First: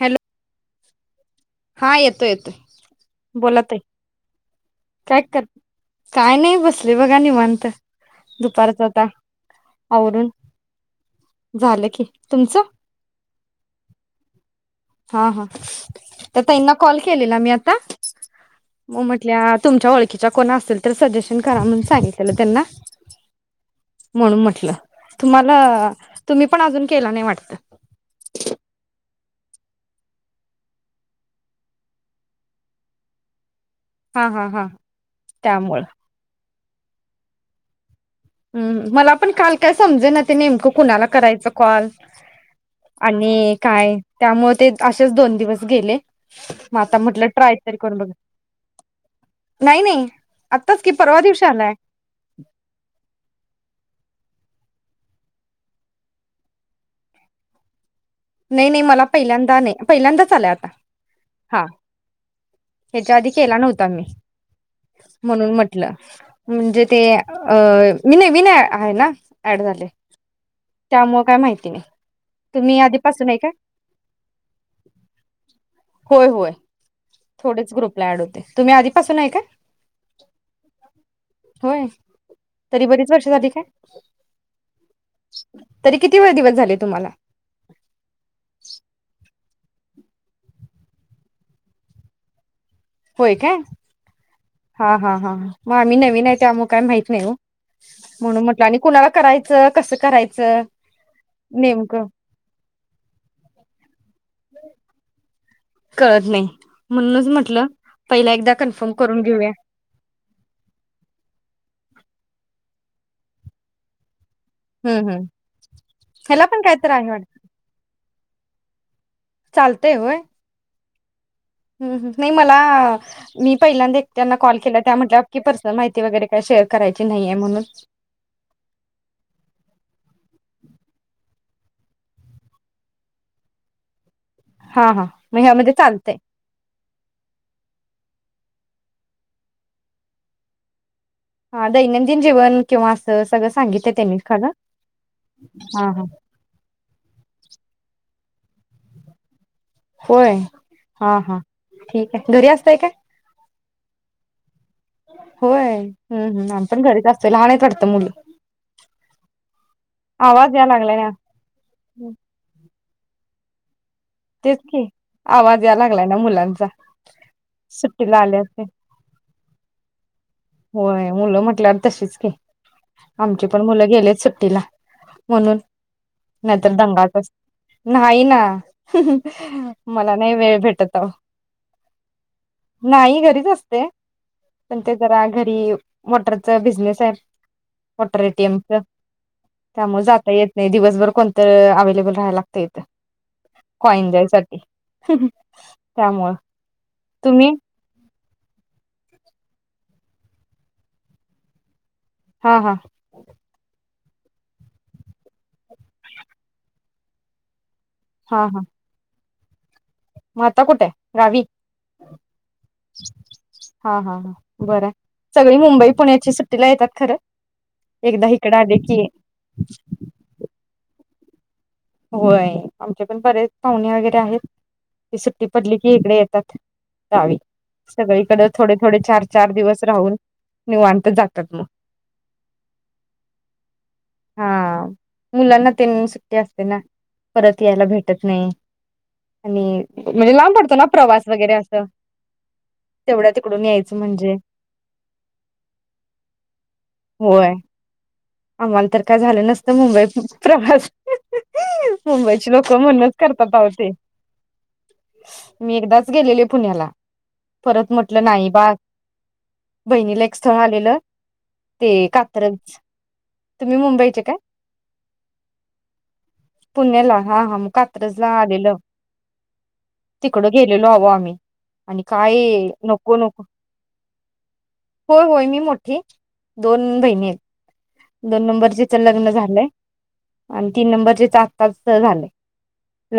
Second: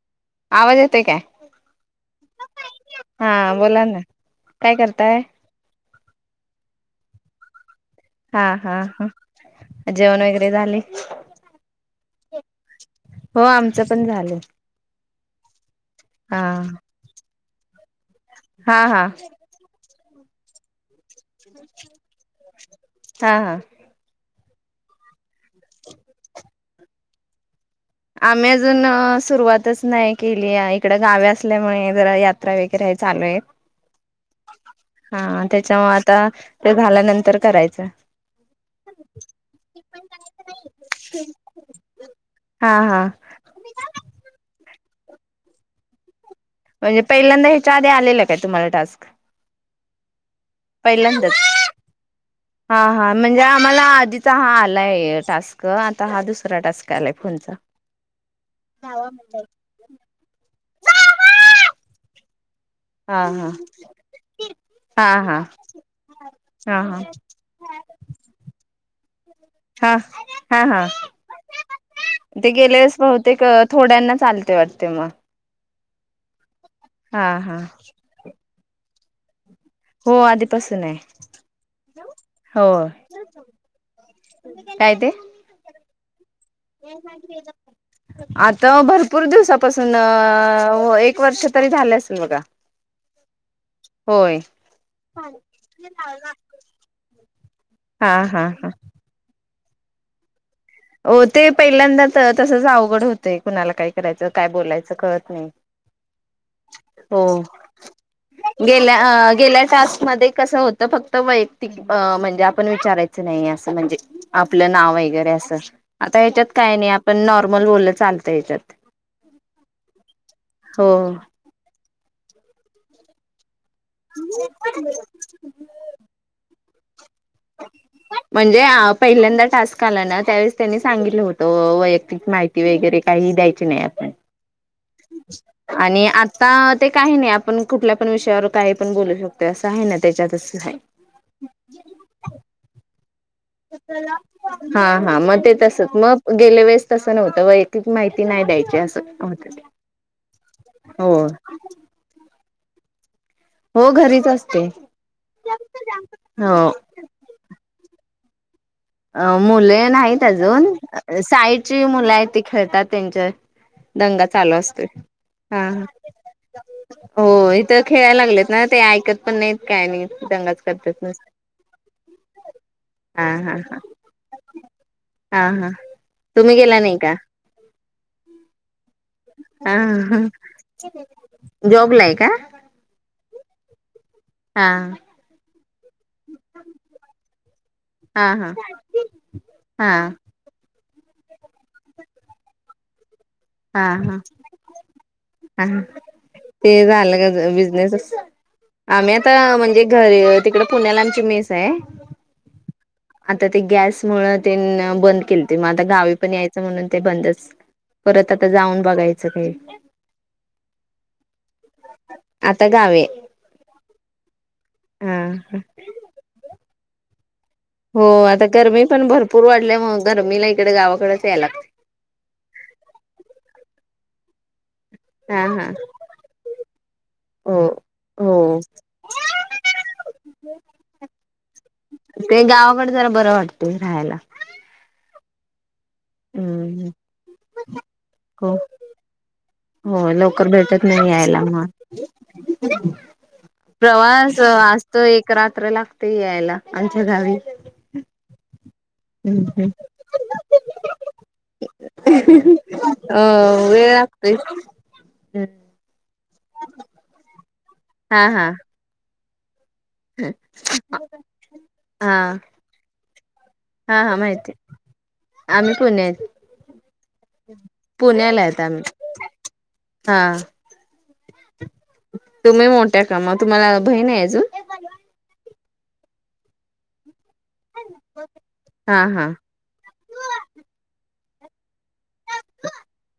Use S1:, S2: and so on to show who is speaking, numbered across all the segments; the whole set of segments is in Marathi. S1: हॅलो
S2: आवाज येतोय काय?
S1: हा येतो येतोय
S2: हा बोला ना काय करताय?
S1: काय नाही बसले बघा निवांत
S2: हा हा
S1: दुपारचं आता
S2: हा जेवण
S1: आवरून
S2: वगैरे झाले
S1: झालं की तुमचं
S2: हो आमचं पण झालं.
S1: हा हा त्या ताईना कॉल केलेला मी आ का?
S2: हा
S1: मग
S2: हा
S1: म्हटल्या तुमच्या ओळ तिच्या कोणा असेल तर सजेशन करा म्हणून सांगितलेलं त्यांना
S2: हा हा
S1: म्हणून म तुम्हाला तुम्ही पण अजून केला नाही वाटत.
S2: आम्ही अजून सुरुवातच नाही केली आहे इकड गाव असल्यामुळे जरा यात्रा वगैरे आहे चालू आहे.
S1: हा हा हा
S2: हा
S1: त्यामुळं
S2: त्याच्यामुळ आता ते झाल्यानंतर करायचं
S1: ह् मला पण काल काय समजे ना ते नेमकं कुणाला करायचं कॉल
S2: हा हा
S1: आणि काय त्यामुळे ते असेच दोन दिवस गेले मग आता
S2: म्हणजे
S1: म्हटलं
S2: पहिल्यांदा
S1: ट्राय
S2: ह्याच्या
S1: तरी
S2: आधी
S1: करून बघ
S2: आलेलं काय तुम्हाला टास्क?
S1: नाही नाही आत्ताच कि परवा
S2: पहिल्यांदाच
S1: दिवशी आलाय.
S2: हा हा म्हणजे आम्हाला आधीचा हा आलाय टास्क. आता हा दुसरा टास्क आलाय फोनचा
S1: नाही नाही मला पहिल्यांदा नाही पहिल्यांदाच आलाय आता हा ह्याच्या
S2: हा
S1: आधी
S2: हा
S1: केला नव्हता मी
S2: हा हा
S1: म्हणून म्हटलं
S2: हा
S1: म्हणजे ते
S2: हा
S1: अ मी नाही, मी नाही अ आहे ना? ऍड झाले
S2: हा हा हा
S1: त्यामुळे काय माहिती नाही
S2: ते
S1: तुम्ही
S2: गेलेच बहु
S1: आधीपासून
S2: ते
S1: आहे
S2: एक
S1: का
S2: थोड्यांना चालतय वाटत म.
S1: होय होय थोडेच ग्रुप ला ऍड होते. तुम्ही आधीपासून आहे का?
S2: हो आधीपासून आहे
S1: होय तरी
S2: हो
S1: बरीच वर्ष झाली काय
S2: काय ते
S1: तरी किती किती दिवस झाले तुम्हाला?
S2: आता भरपूर दिवसापासून अं होय एक वर्ष तरी झालं असेल बघा
S1: होय काय
S2: होय
S1: हा हा हा मग आम्ही नवीन आहे त्यामुळे काय माहित नाय ओ
S2: हा
S1: म्हणून
S2: हा
S1: म्हटलं
S2: हा
S1: आणि कुणाला कराय कसं कसं करायचं
S2: हो ते
S1: नेमकं
S2: पहिल्यांदा तसच अवघड होतय कुणाला काय करायचं? काय बोलायचं? कळत नाई
S1: कळत नाही
S2: हो
S1: म्हणूनच म्हटलं पहिला एकदा कन्फर्म
S2: गेल्या
S1: करून
S2: अ
S1: घेऊया
S2: गेल्या टास्क मध्ये कस होतं फक्त वैयक्तिक अ म्हणजे आपण विचारायचं नाही असं म्हणजे आपलं नाव
S1: हम्म हम्
S2: वगैरे असं आता
S1: ह्याला
S2: ह्याच्यात
S1: पण
S2: काय आणि
S1: तर आहे
S2: आपण
S1: वाट
S2: नॉर्मल बोल चालतय त्यात
S1: चालतय होय.
S2: हो
S1: हम्म हम्म नाही मला मी पहिल्यांदा एकट्यांना कॉल केला त्या म्हटल्या की पर्सनल माहिती वगैरे काय शेअर करायचं
S2: म्हणजे पहिल्यांदा टास्क आला ना त्यावेळेस त्यांनी सांगितलं होतं. वैयक्तिक माहिती वगैरे काही द्यायची नाही आपण
S1: हा हा मग ह्यामध्ये
S2: आणि
S1: चालतंय
S2: आता ते काही नाही आपण कुठल्या आपण विषयावर काही पण बोलू शकतो असं आहे ना त्याच्यातच
S1: हा दैनंदिन जीवन किंवा असं सगळं सांगितलं त्यांनी खरं
S2: हा हा मग ते
S1: हा
S2: तसच
S1: हा
S2: मग गेल्या वेळेस तस नव्हतं वयक्तीत माहिती नाही द्यायची असं हो
S1: होय हा हा ठीक आहे घरी् अस काय
S2: हो घरीच अस
S1: होय हम् हम्म
S2: हो
S1: आम्ही पण घरीच असतोय, लहान आहेत वाटतं मुलं
S2: अ मुलं नाहीत
S1: आवाज
S2: अजून
S1: या लागलाय ना
S2: साईडची मुलं आहेत ती खेळतात त्यांच्या दंगा चालू
S1: तेच की
S2: असतोय
S1: आवाज
S2: हा
S1: या
S2: ह
S1: लागलाय ना मुलांचा
S2: हो इथ
S1: सुट्टीला
S2: खेळायला
S1: आले
S2: लागलेत
S1: असते
S2: ना ते ऐकत पण नाहीत, काय नाही दंगा
S1: होय मुलं म्हटल्यावर तशीच की,
S2: हा
S1: आमची
S2: हा
S1: पण
S2: हा
S1: मुलं सुट्टीला
S2: हा
S1: म्हणून
S2: हा तुम्ही
S1: नाहीतर
S2: गेला नाही का
S1: दंगाच नाही ना
S2: हा
S1: मला
S2: हा
S1: नाही वेळ भेटत अवो
S2: जॉबला आहे का
S1: नाही घरी असते
S2: हा
S1: पण ते जरा मोटरचा बिजनेस आहे आमचा मोटार
S2: हा हा
S1: येतिमचा
S2: हा
S1: त्यामुळे जाता येत नाही दिवसभर कोणत अवे्लेबल राहाय लागत येत
S2: हा हा
S1: त्यामुळं
S2: ते झालं का
S1: तुम्ही
S2: बिजनेसच आम्ही आता म्हणजे घ तिकडे पुण्याला आमची मेस आहे
S1: हा हा
S2: आता ते गॅस मूळ तेन बंद केलती म आता गावी पण यायचं म्हणून बंदच परत
S1: हा
S2: आता
S1: हा
S2: जाऊन बघायचं. [inaudible]
S1: मग आता कुट आहे गावी
S2: आता गावी
S1: हा हा बर आहे
S2: हा
S1: सगळी मुंबई पुण्याची सुट्टीला येतात खरं
S2: हो
S1: एकदा
S2: आता
S1: इकडे आले
S2: गर्मी
S1: की
S2: पण भरपूर वाढल्या मूळ गर्मीला इकडं गावाकडचं याय लागतय
S1: होय आमचे पण बरेच पाहुणे वगैरे आहेत की सुट्टी
S2: हा हा
S1: पडली की हिकड येतात गावी
S2: हो हो
S1: सगळीकडेच थोडे -थोडे, चार - चार दिवस राहून नीवांत जातात मग
S2: ते गावाकडे जरा बरं वाटते राहायला
S1: हा मुलांना तेन सुट्टी
S2: [inaudible]
S1: ना परत यायला भेटत नाही
S2: हो
S1: आणि म्हणजे
S2: लवकर
S1: लांब पडतो ना
S2: भेटत नाही
S1: प्रवास
S2: यायला
S1: वगैरे असं
S2: मग
S1: तेवढ्या तिकडून
S2: [inaudible]
S1: यायचं म्हणजे
S2: प्रवास असते एक रात्र लागते यायला आमच्या गावी
S1: होय आम्हाला तर काय
S2: हम्म
S1: झालं
S2: हम्म.
S1: नसतं मुंबई पु प्रवास मुंबईची लोक म्हणूनच
S2: अ
S1: करतात अहो ते.
S2: वेळ लागतोय
S1: मी एकदाच गेलेले पुण्याला. परत म्हटलं
S2: हा
S1: नाही
S2: हा
S1: बास बहिणीला एक स्थळ आलेलं ते
S2: हा
S1: कात्रज. तुम्ही
S2: हा हा
S1: मुंबईचे काय?
S2: माहितीये आम्ही पु
S1: पुण्याला हा हा म कात्रजला
S2: पुण्याला आहेत
S1: आलेलो
S2: आम्ही हा
S1: तिकडं गेलेलो आहो आम्ही आणि काय
S2: तुम्ही मोठ्या का मग
S1: नको-नको
S2: तुम्हाला बहीण आहे अजून
S1: होय-होय मी मो ती दोन बहिणी आहेत. दोन नंबरचीच
S2: हा हा
S1: लग्न झालंय. तीन नंबरचीचा आत्ताच तर झालंय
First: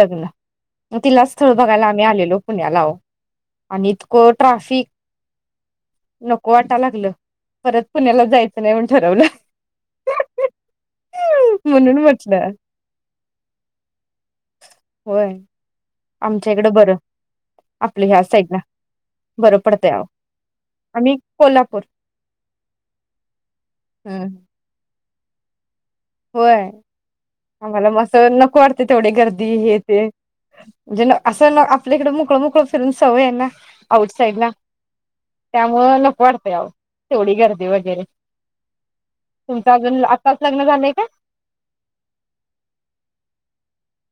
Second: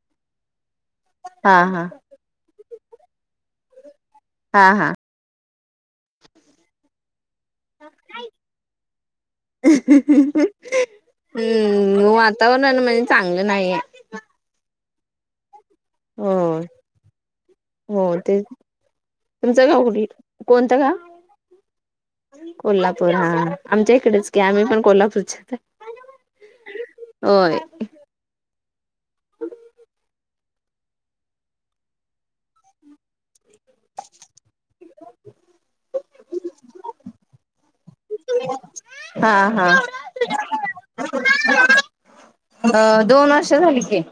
S1: लग्न मग तिलाच स्थळ
S2: हा
S1: बघायला
S2: हा
S1: आम्ही आलेलो पुण्याला अहो आणि इथं इतकं
S2: हा
S1: ट्राफिक
S2: हा
S1: नको वाटा लागलं परत पुण्याला जायचं नाही म्हणून ठरवलं म्हणून मग
S2: तवा नणंद माझी चांगली नाहीये.
S1: होय. आमच्या
S2: होय
S1: इकडं बरं
S2: हो
S1: आपलं ह्या
S2: ते
S1: साईडला बरं
S2: तुमचं गाव
S1: पडतंय अहो
S2: कुठलं? कोणतं गाव?
S1: आम्ही कोल्हापूर
S2: कोल्हापूर हा आमच्या इकडेच
S1: हम्म
S2: की आम्ही पण कोल्हापूर [inaudible]
S1: होय आम्हाला मग असं नको वाटतंय तेवढी गर्दी हे ते म्हणजे न असं ना आपल्या इकडे मोकळ-मोकळ फिरून सवया आहे ना आउट साईडला त्यामुळ नको वाटतय अहो तेवढी गर्दी वगैरे
S2: हा
S1: तुमच
S2: हा
S1: अजून आताच लग्न झालंय का
S2: अ दोन वर्ष झाली की.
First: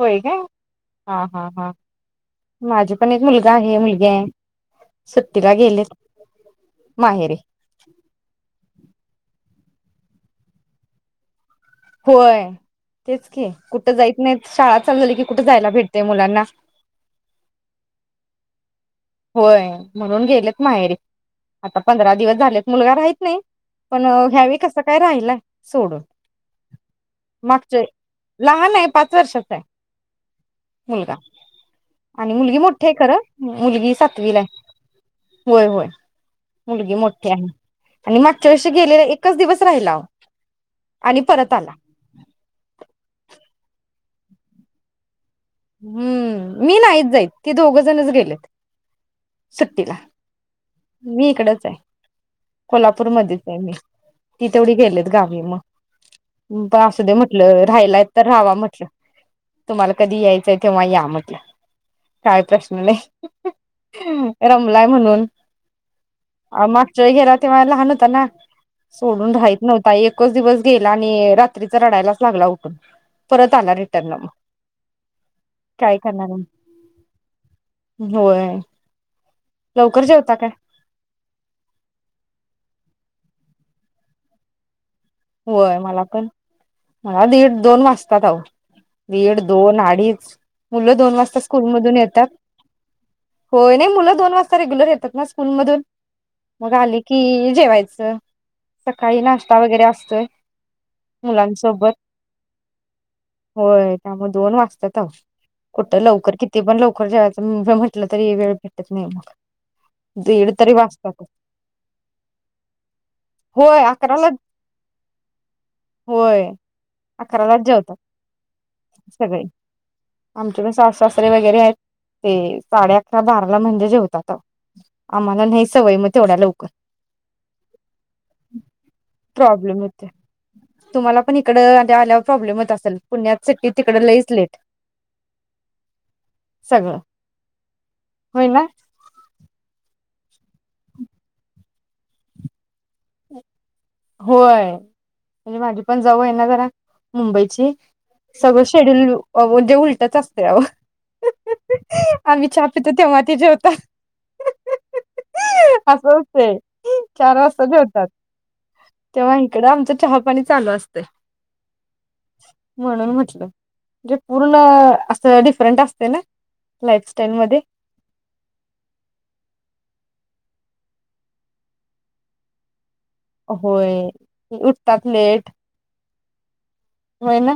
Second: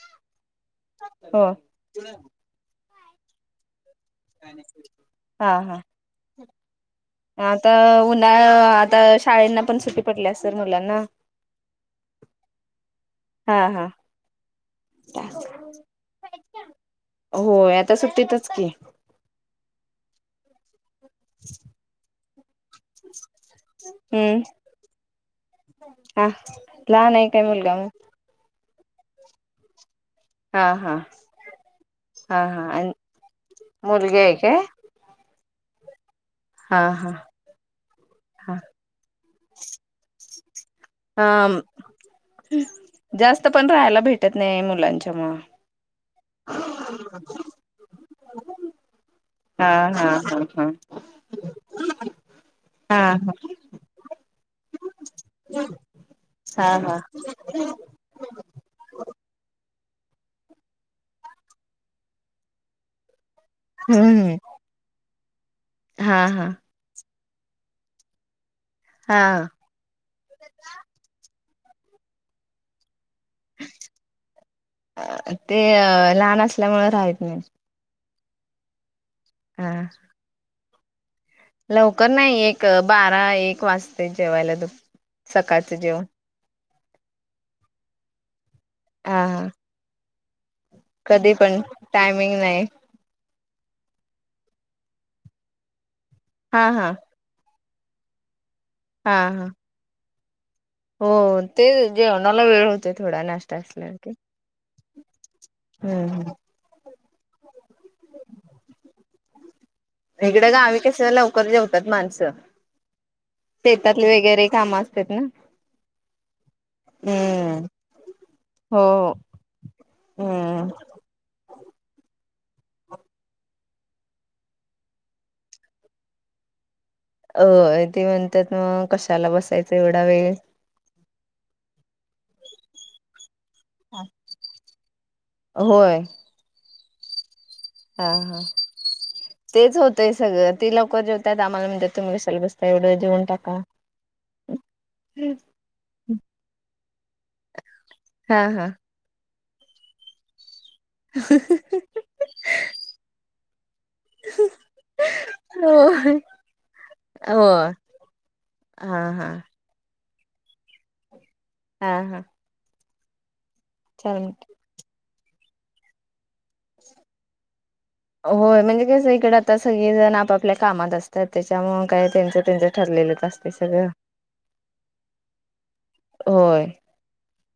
S1: होय काय? हा
S2: हो
S1: हा हा माझी पण एक मुलगा आहे मुल या सुट्टीला
S2: हा हा
S1: गेलेत. माहेरी
S2: आता उन्हाळ आता शाळेना पण सुट्टी पडल्या असलं मुलांना
S1: होय तेच की
S2: हा हा
S1: कुठं जाईत नाही. शाळा चालू झाली की कुठ जायला भेटतंय मुलांना.
S2: होय आता सुट्टीतच की
S1: होय म्हणून गेलेत माहेरी. आता पंधरा दिवस झाले. मुलगा राहीत नाही, पण
S2: हम्म
S1: ह्या वेळी कस काय राहिलाय सोडून,
S2: हा लहान आहे काय मुलगा
S1: मागच्या
S2: मग
S1: लहान आहे. पाच वर्षाचा आहे.
S2: हा हा
S1: मुलगा आणि
S2: हा
S1: मुलगी
S2: हा
S1: मोठी
S2: आणि
S1: आहे खरं. मुलगी
S2: मुलगी हाय
S1: सातवीला आहे
S2: काय....
S1: होय, होय.
S2: हा
S1: मुलगी
S2: हा
S1: मोठी आहे आणि मागच्या
S2: हा
S1: वर्षी गेलेले एक एकच दिवस राहिलाव.
S2: हा जास्त तिथं पण राहायला भेटत नाही मुलांच्या मूळ...
S1: हम्म मी नाहीत जाईत ते दोघंजणच गेलेत.
S2: हा
S1: सुट्टीला
S2: हा हा
S1: मी इकडच आहे
S2: हा हा
S1: कोल्हापूरमध्येच आहे मी. ती तेवढी गेलेत गावी मग,
S2: हा हा
S1: असु दे म्हटलं राहायलाय तर राहावा म्हटलं‌. तुम्हाला कधी याय तेव्हाही या म्हटलं काय प्रश्न नाही...
S2: हम्म
S1: रमलाय म्हणून
S2: हा हा
S1: मागच्या वेळी गेला तेव्हा लहान होता ना.
S2: हा
S1: सोडून राहित नव्हता एकच दिवस गेला आणि रात्रीच रडायलाच लागला उठून परत आला रिटर्न मग.
S2: ते
S1: काय करणार
S2: लहान असल्यामुळं राहत नाहीत.
S1: होय. लवकर जेवता काय पण?
S2: लवकर नाही एक बारएक वाजता जेवायला एक वाजते? सकाळचं
S1: होय मला
S2: जेवण
S1: पण मला दीड दोन वाजतात अहो.
S2: हा
S1: दीड
S2: हा
S1: दोन अडीच मुलं दोन
S2: कधी
S1: वाजता
S2: पण
S1: स्कूलमधून येतात...
S2: टायमिंग नाही
S1: होय नई मुलं दोन वाजता रेग्युलर येतात ना स्कूलमधून.
S2: हा
S1: मग
S2: हा
S1: आली की जेवायचं. [inaudible]
S2: हा
S1: सकाळी
S2: हा
S1: नाष्टा वगैरे अस [inaudible]
S2: हो ते
S1: मुलांसोबत
S2: जेवणाला वेळ होते थोडा नाश्ता असल्या
S1: होय
S2: की
S1: त्यामुळं दोन वाजत्यात आहो कुट
S2: हम्म
S1: लवकर किती पण लवकर पण जेवायचं म्हटलं तरी वेळ भेटत नाही मग दीड
S2: हिकडं
S1: तरी
S2: गावी कसं
S1: वाजतात
S2: लवकर जेवतात मानस
S1: होय
S2: शेतातली
S1: अकराला
S2: वगैरे काम असत...
S1: होय अकरालाच
S2: हम्म.
S1: जेवतात
S2: हो.
S1: सगळे आमची पण
S2: हम्म.
S1: सासू सासरे वगैरे आहेत. ते साडे अकरा बाराला म्हणजे जेवतात आम्हाला नाही सवय मग तेवढ्या लवकर....
S2: अ ते म्हणतात मग कशाला बसायचं
S1: प्रॉब्लेम
S2: एवढं
S1: होते
S2: वेळ
S1: तुम्हाला पण इकडं आल्या आल्यावर प्रॉब्लेम येत असल पुण्यात सुट्टीत तिकड लईच लेट
S2: होय...
S1: सगळं...
S2: हा हा
S1: होय ना
S2: तेचं हो... ते सगळं ती लवकर जेवतात आम्हाला म्हणत्यात तुम्ही कशाला बसताय येवढं जेवून टाका.
S1: होय म्हणजे माझी पण जाऊ आहे ना जरा मुंबईची
S2: हा हा
S1: सगळंच शेड्युल अहो ते उलटच असतय आहो आम्ही चहा पितोय तेंव्हा ती जेवतात
S2: हो
S1: अस होतंय चार वासता
S2: हा
S1: जेवतात.
S2: हा
S1: तेंव्हा हिकडं ते चहा पाणी चालू असतय.
S2: हा हा
S1: म्हणून म्हटलं. म्हणजे
S2: चार मिनट.
S1: पूर्ण अस डिफरंट असतय ना लाईफस्टाईल मध्ये
S2: होय म्हणजे कस इकडे आता सगळे जण आप आपल्या कामात असतात त्याच्या मूळ काय त्यांच त्यांच ठरलेलं.
S1: होय उठतात लेट
S2: होय
S1: होय ना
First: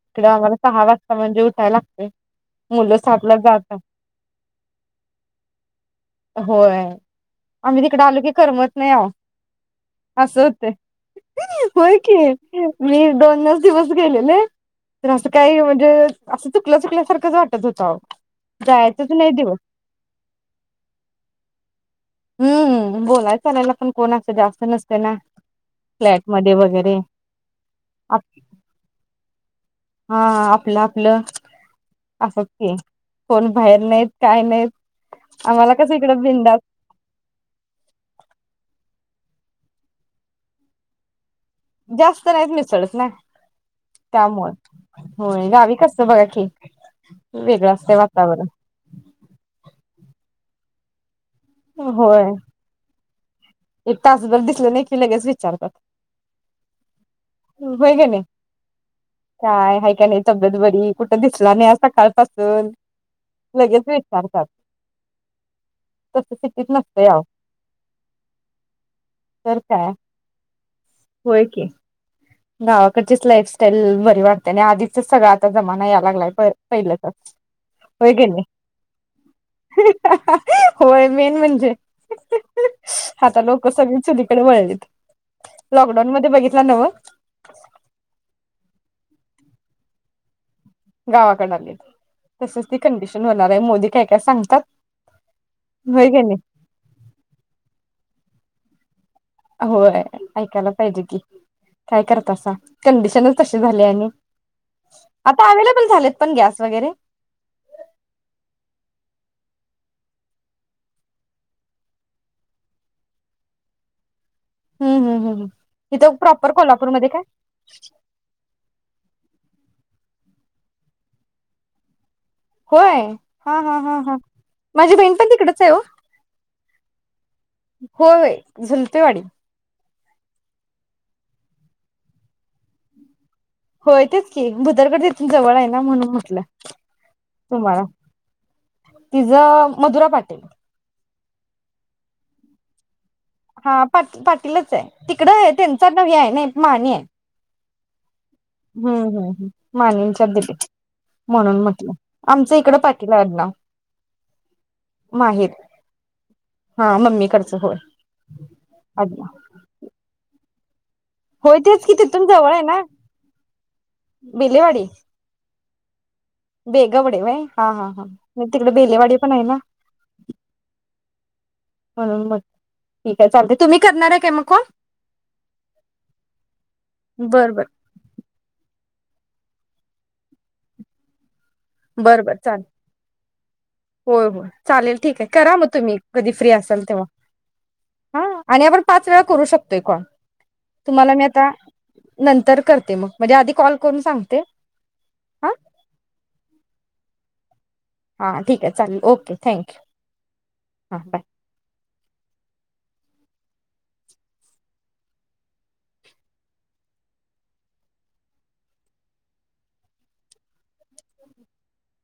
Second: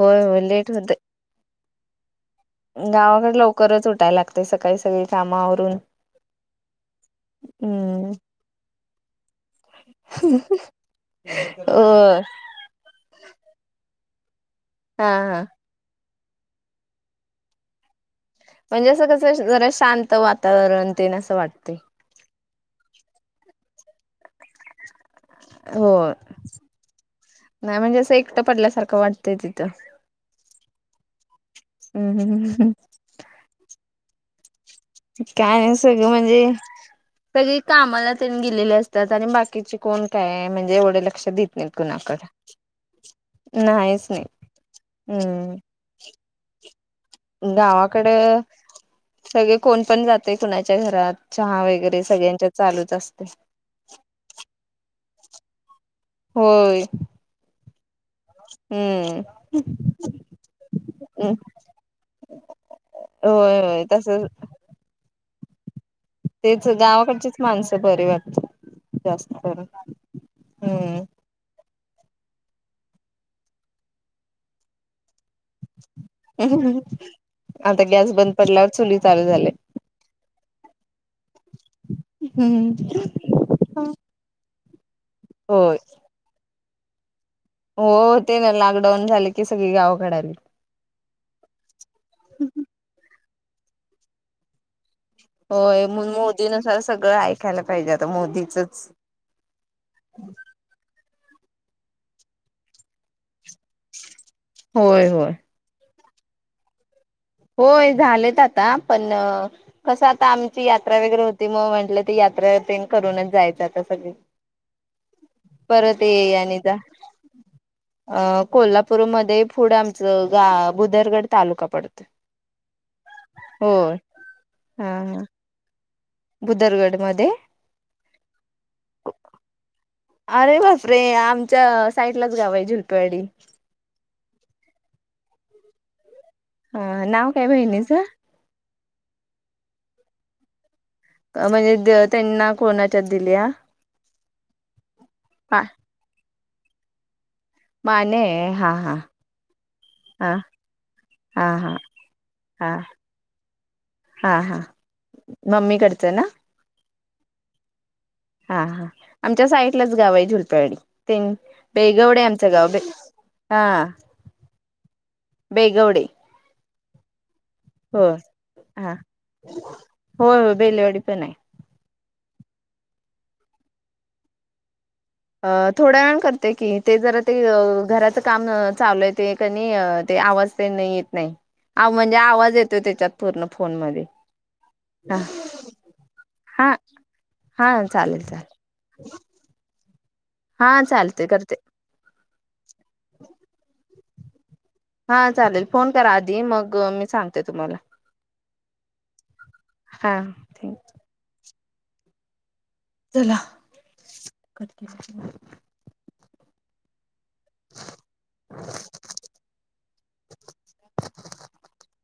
S2: होय
S1: इकडं
S2: होय
S1: आम्हाला
S2: लेट
S1: सहा
S2: होत
S1: वाजता म्हणजे उठाय लागत.
S2: गावाकडे लवकरच उठायला लागते सकाळी सगळी काम आवरून.....
S1: होय आम्ही तिकडे
S2: हम्म
S1: आलो की करमत नाही आहो अस होते
S2: अ
S1: होय की मी दोनच दिवस... गेलेले
S2: हा
S1: तर असं
S2: हा
S1: काही म्हणजे असं चुकलं चुकल्यासारखंच वाटत होतं अहो.
S2: म्हणजे असं कसं जरा शांत वातावरण तेन वाटतंय
S1: हूं बोला चालायला पण कोण असं जास्त नसतंय ना
S2: हो
S1: फ्लॅट मध्ये वगैरे
S2: नाही म्हणजे असं एकट पडल्यासारखं वाटत. ते तिथं
S1: हा आपलं आपलं असंच
S2: हम्म
S1: की कोण बाहेर नाहीत काय नाहीत
S2: काय नाय
S1: आम्हाला कसं
S2: सगळ
S1: इकडं
S2: म्हणजे
S1: बिंदास
S2: सगळी कामाला तेन गेलेली अस त्यात आणि बाकीचे कोण काय? म्हणजे एवढे लक्ष दित
S1: जास्त नाहीत मिसळत ना
S2: नाहीच नाही
S1: त्यामुळ होय
S2: हम्म
S1: गावी कस बघा की वेगळं असतंय
S2: गावाकड
S1: वातावरण
S2: सगळे कोण पण जातय कुणाच्या घरात चहा वगैरे
S1: होय
S2: सगळ्यांच्यात चालूच असतय रिकामा ऑडिओ [inaudible]
S1: ते लगेच विचारतात.
S2: होय
S1: होय का नाय?
S2: हम्म
S1: काय हाय काय नाय तब्येत बरी? कुठे दिसला नाही आज सकाळ पासून
S2: होय
S1: लगेच
S2: होय तसच
S1: विचारतात. तसं
S2: तेच
S1: सिटीत नसतंय अहो
S2: गावाकडचीच माणसं बरी वाट जास्त
S1: तर
S2: खर
S1: काय
S2: [inaudible] हूं
S1: [inaudible] गावाकडचीच लाईफस्टाईल बरी वाटते आणि आधीच सगळ आ आता जमाना यालागलाय प पहिल्याचा
S2: आता गॅस
S1: होय की
S2: बंद
S1: नाही.
S2: पडल्यावर चुली चालू झाले
S1: होय मेन म्हणजे आता लोकं सगळी चुलीकडे वळलीत.
S2: होय
S1: लॉकडाऊनमध्ये बघी [unintelligible]
S2: डाऊन झाली की सगळी गावकड आली.
S1: गावाकडन आलीत तसच ते कंडिश होणार हाय मोदी काय काय सांगतात.
S2: होय म्हणून
S1: का नाही
S2: मोदी नुसार सगळं ऐकायला पाहिजे आता मोदी चच
S1: होय ऐकायला पाहिजे की? काय करत असा कंडिशनच कशी झाले आण
S2: होय होय
S1: आता अवेलेबल झालेत. पण गॅस वगैरे.
S2: होय झालेत आता पण कस आता आमची यात्रा वगैरे होती म म्हटल ते यात्रा तेन करूनच जायच आता सगळे
S1: हं हं हं हं इथ प्रॉपर
S2: आणि जा
S1: कोल्हापूरमध्ये काय?
S2: पुढ आमच गाव बुदरगड तालुका पडतोय.
S1: होय हा हा हा हा
S2: हा
S1: माझी बहीण
S2: हा
S1: पण तिकडेच आहे ओ
S2: बुदरगड मध्ये
S1: होय होय झुलतेवाडी
S2: अरे बापरे आमच्या साईडलाच गाव आहे झुलपेवाडी
S1: होय तेच की भुदरकड तिथून जवळ आहे ना म्हणून म
S2: हा नाव काय बहिणीच?
S1: तिज मधुरा पाटील
S2: म्हणजे त्यांना कोणा
S1: हा पा पाटीलच आहे तिकडे
S2: पा
S1: त्यांचा आडनाव हे आहे ना? रिकामा ऑडिओ
S2: माने. हा हा
S1: हम्म हम् हम माने
S2: हा
S1: च्यात
S2: हा
S1: म्हणून
S2: हा
S1: म्हटल आमच
S2: हा
S1: इकड पाटील आहे अडनाव
S2: हा हा
S1: माहेर
S2: मम्मीकडचं ना
S1: हा मम्मी कडचं होय
S2: हा हा
S1: आडनाव
S2: आमच्या साईडलाच गाव आहे झुल तायडे
S1: होय तेच की तिथून जवळ आहे ना
S2: हा
S1: बेलेवाडी
S2: बेगवडे
S1: बेगवडे व्हय हा हा हा
S2: होय
S1: मग तिकडे
S2: होय हा
S1: बेलेवाडी पण आहे ना
S2: होय होय बेलेवाडी पण हाय
S1: [unintelligible] ठीक आहे चालतंय तुम्ही करणार आहे का म कॉल?
S2: ह थोड्यावेळाने करते की ते जरा ते
S1: बरं बरं
S2: अअ घराच कामं चालू आहे ते कनी ते आवाज ते येत नाय
S1: बरं बरं चाल
S2: फोनमध्ये
S1: होय होय चालेल
S2: हा
S1: ठीकये करा मग तुम्ही कधी फ्री
S2: हा
S1: असाल
S2: हा चालेल
S1: तेव्हा
S2: चालेल
S1: आणि आपण पाच वेळा करू शकतोय कॉल.
S2: हा
S1: तुम्हाला मी
S2: चालते
S1: आता
S2: करते
S1: नं तर करते मग म्हणजे आधी कॉल करून सांगते.
S2: हा चालेल फोन करा आद ते मग मी सांगते तुम्हाला
S1: हा ठीकये चालेल ओके थँक्यु
S2: हा थँक्यू
S1: हां बाय.
S2: चला करते [inaudible] [inaudible]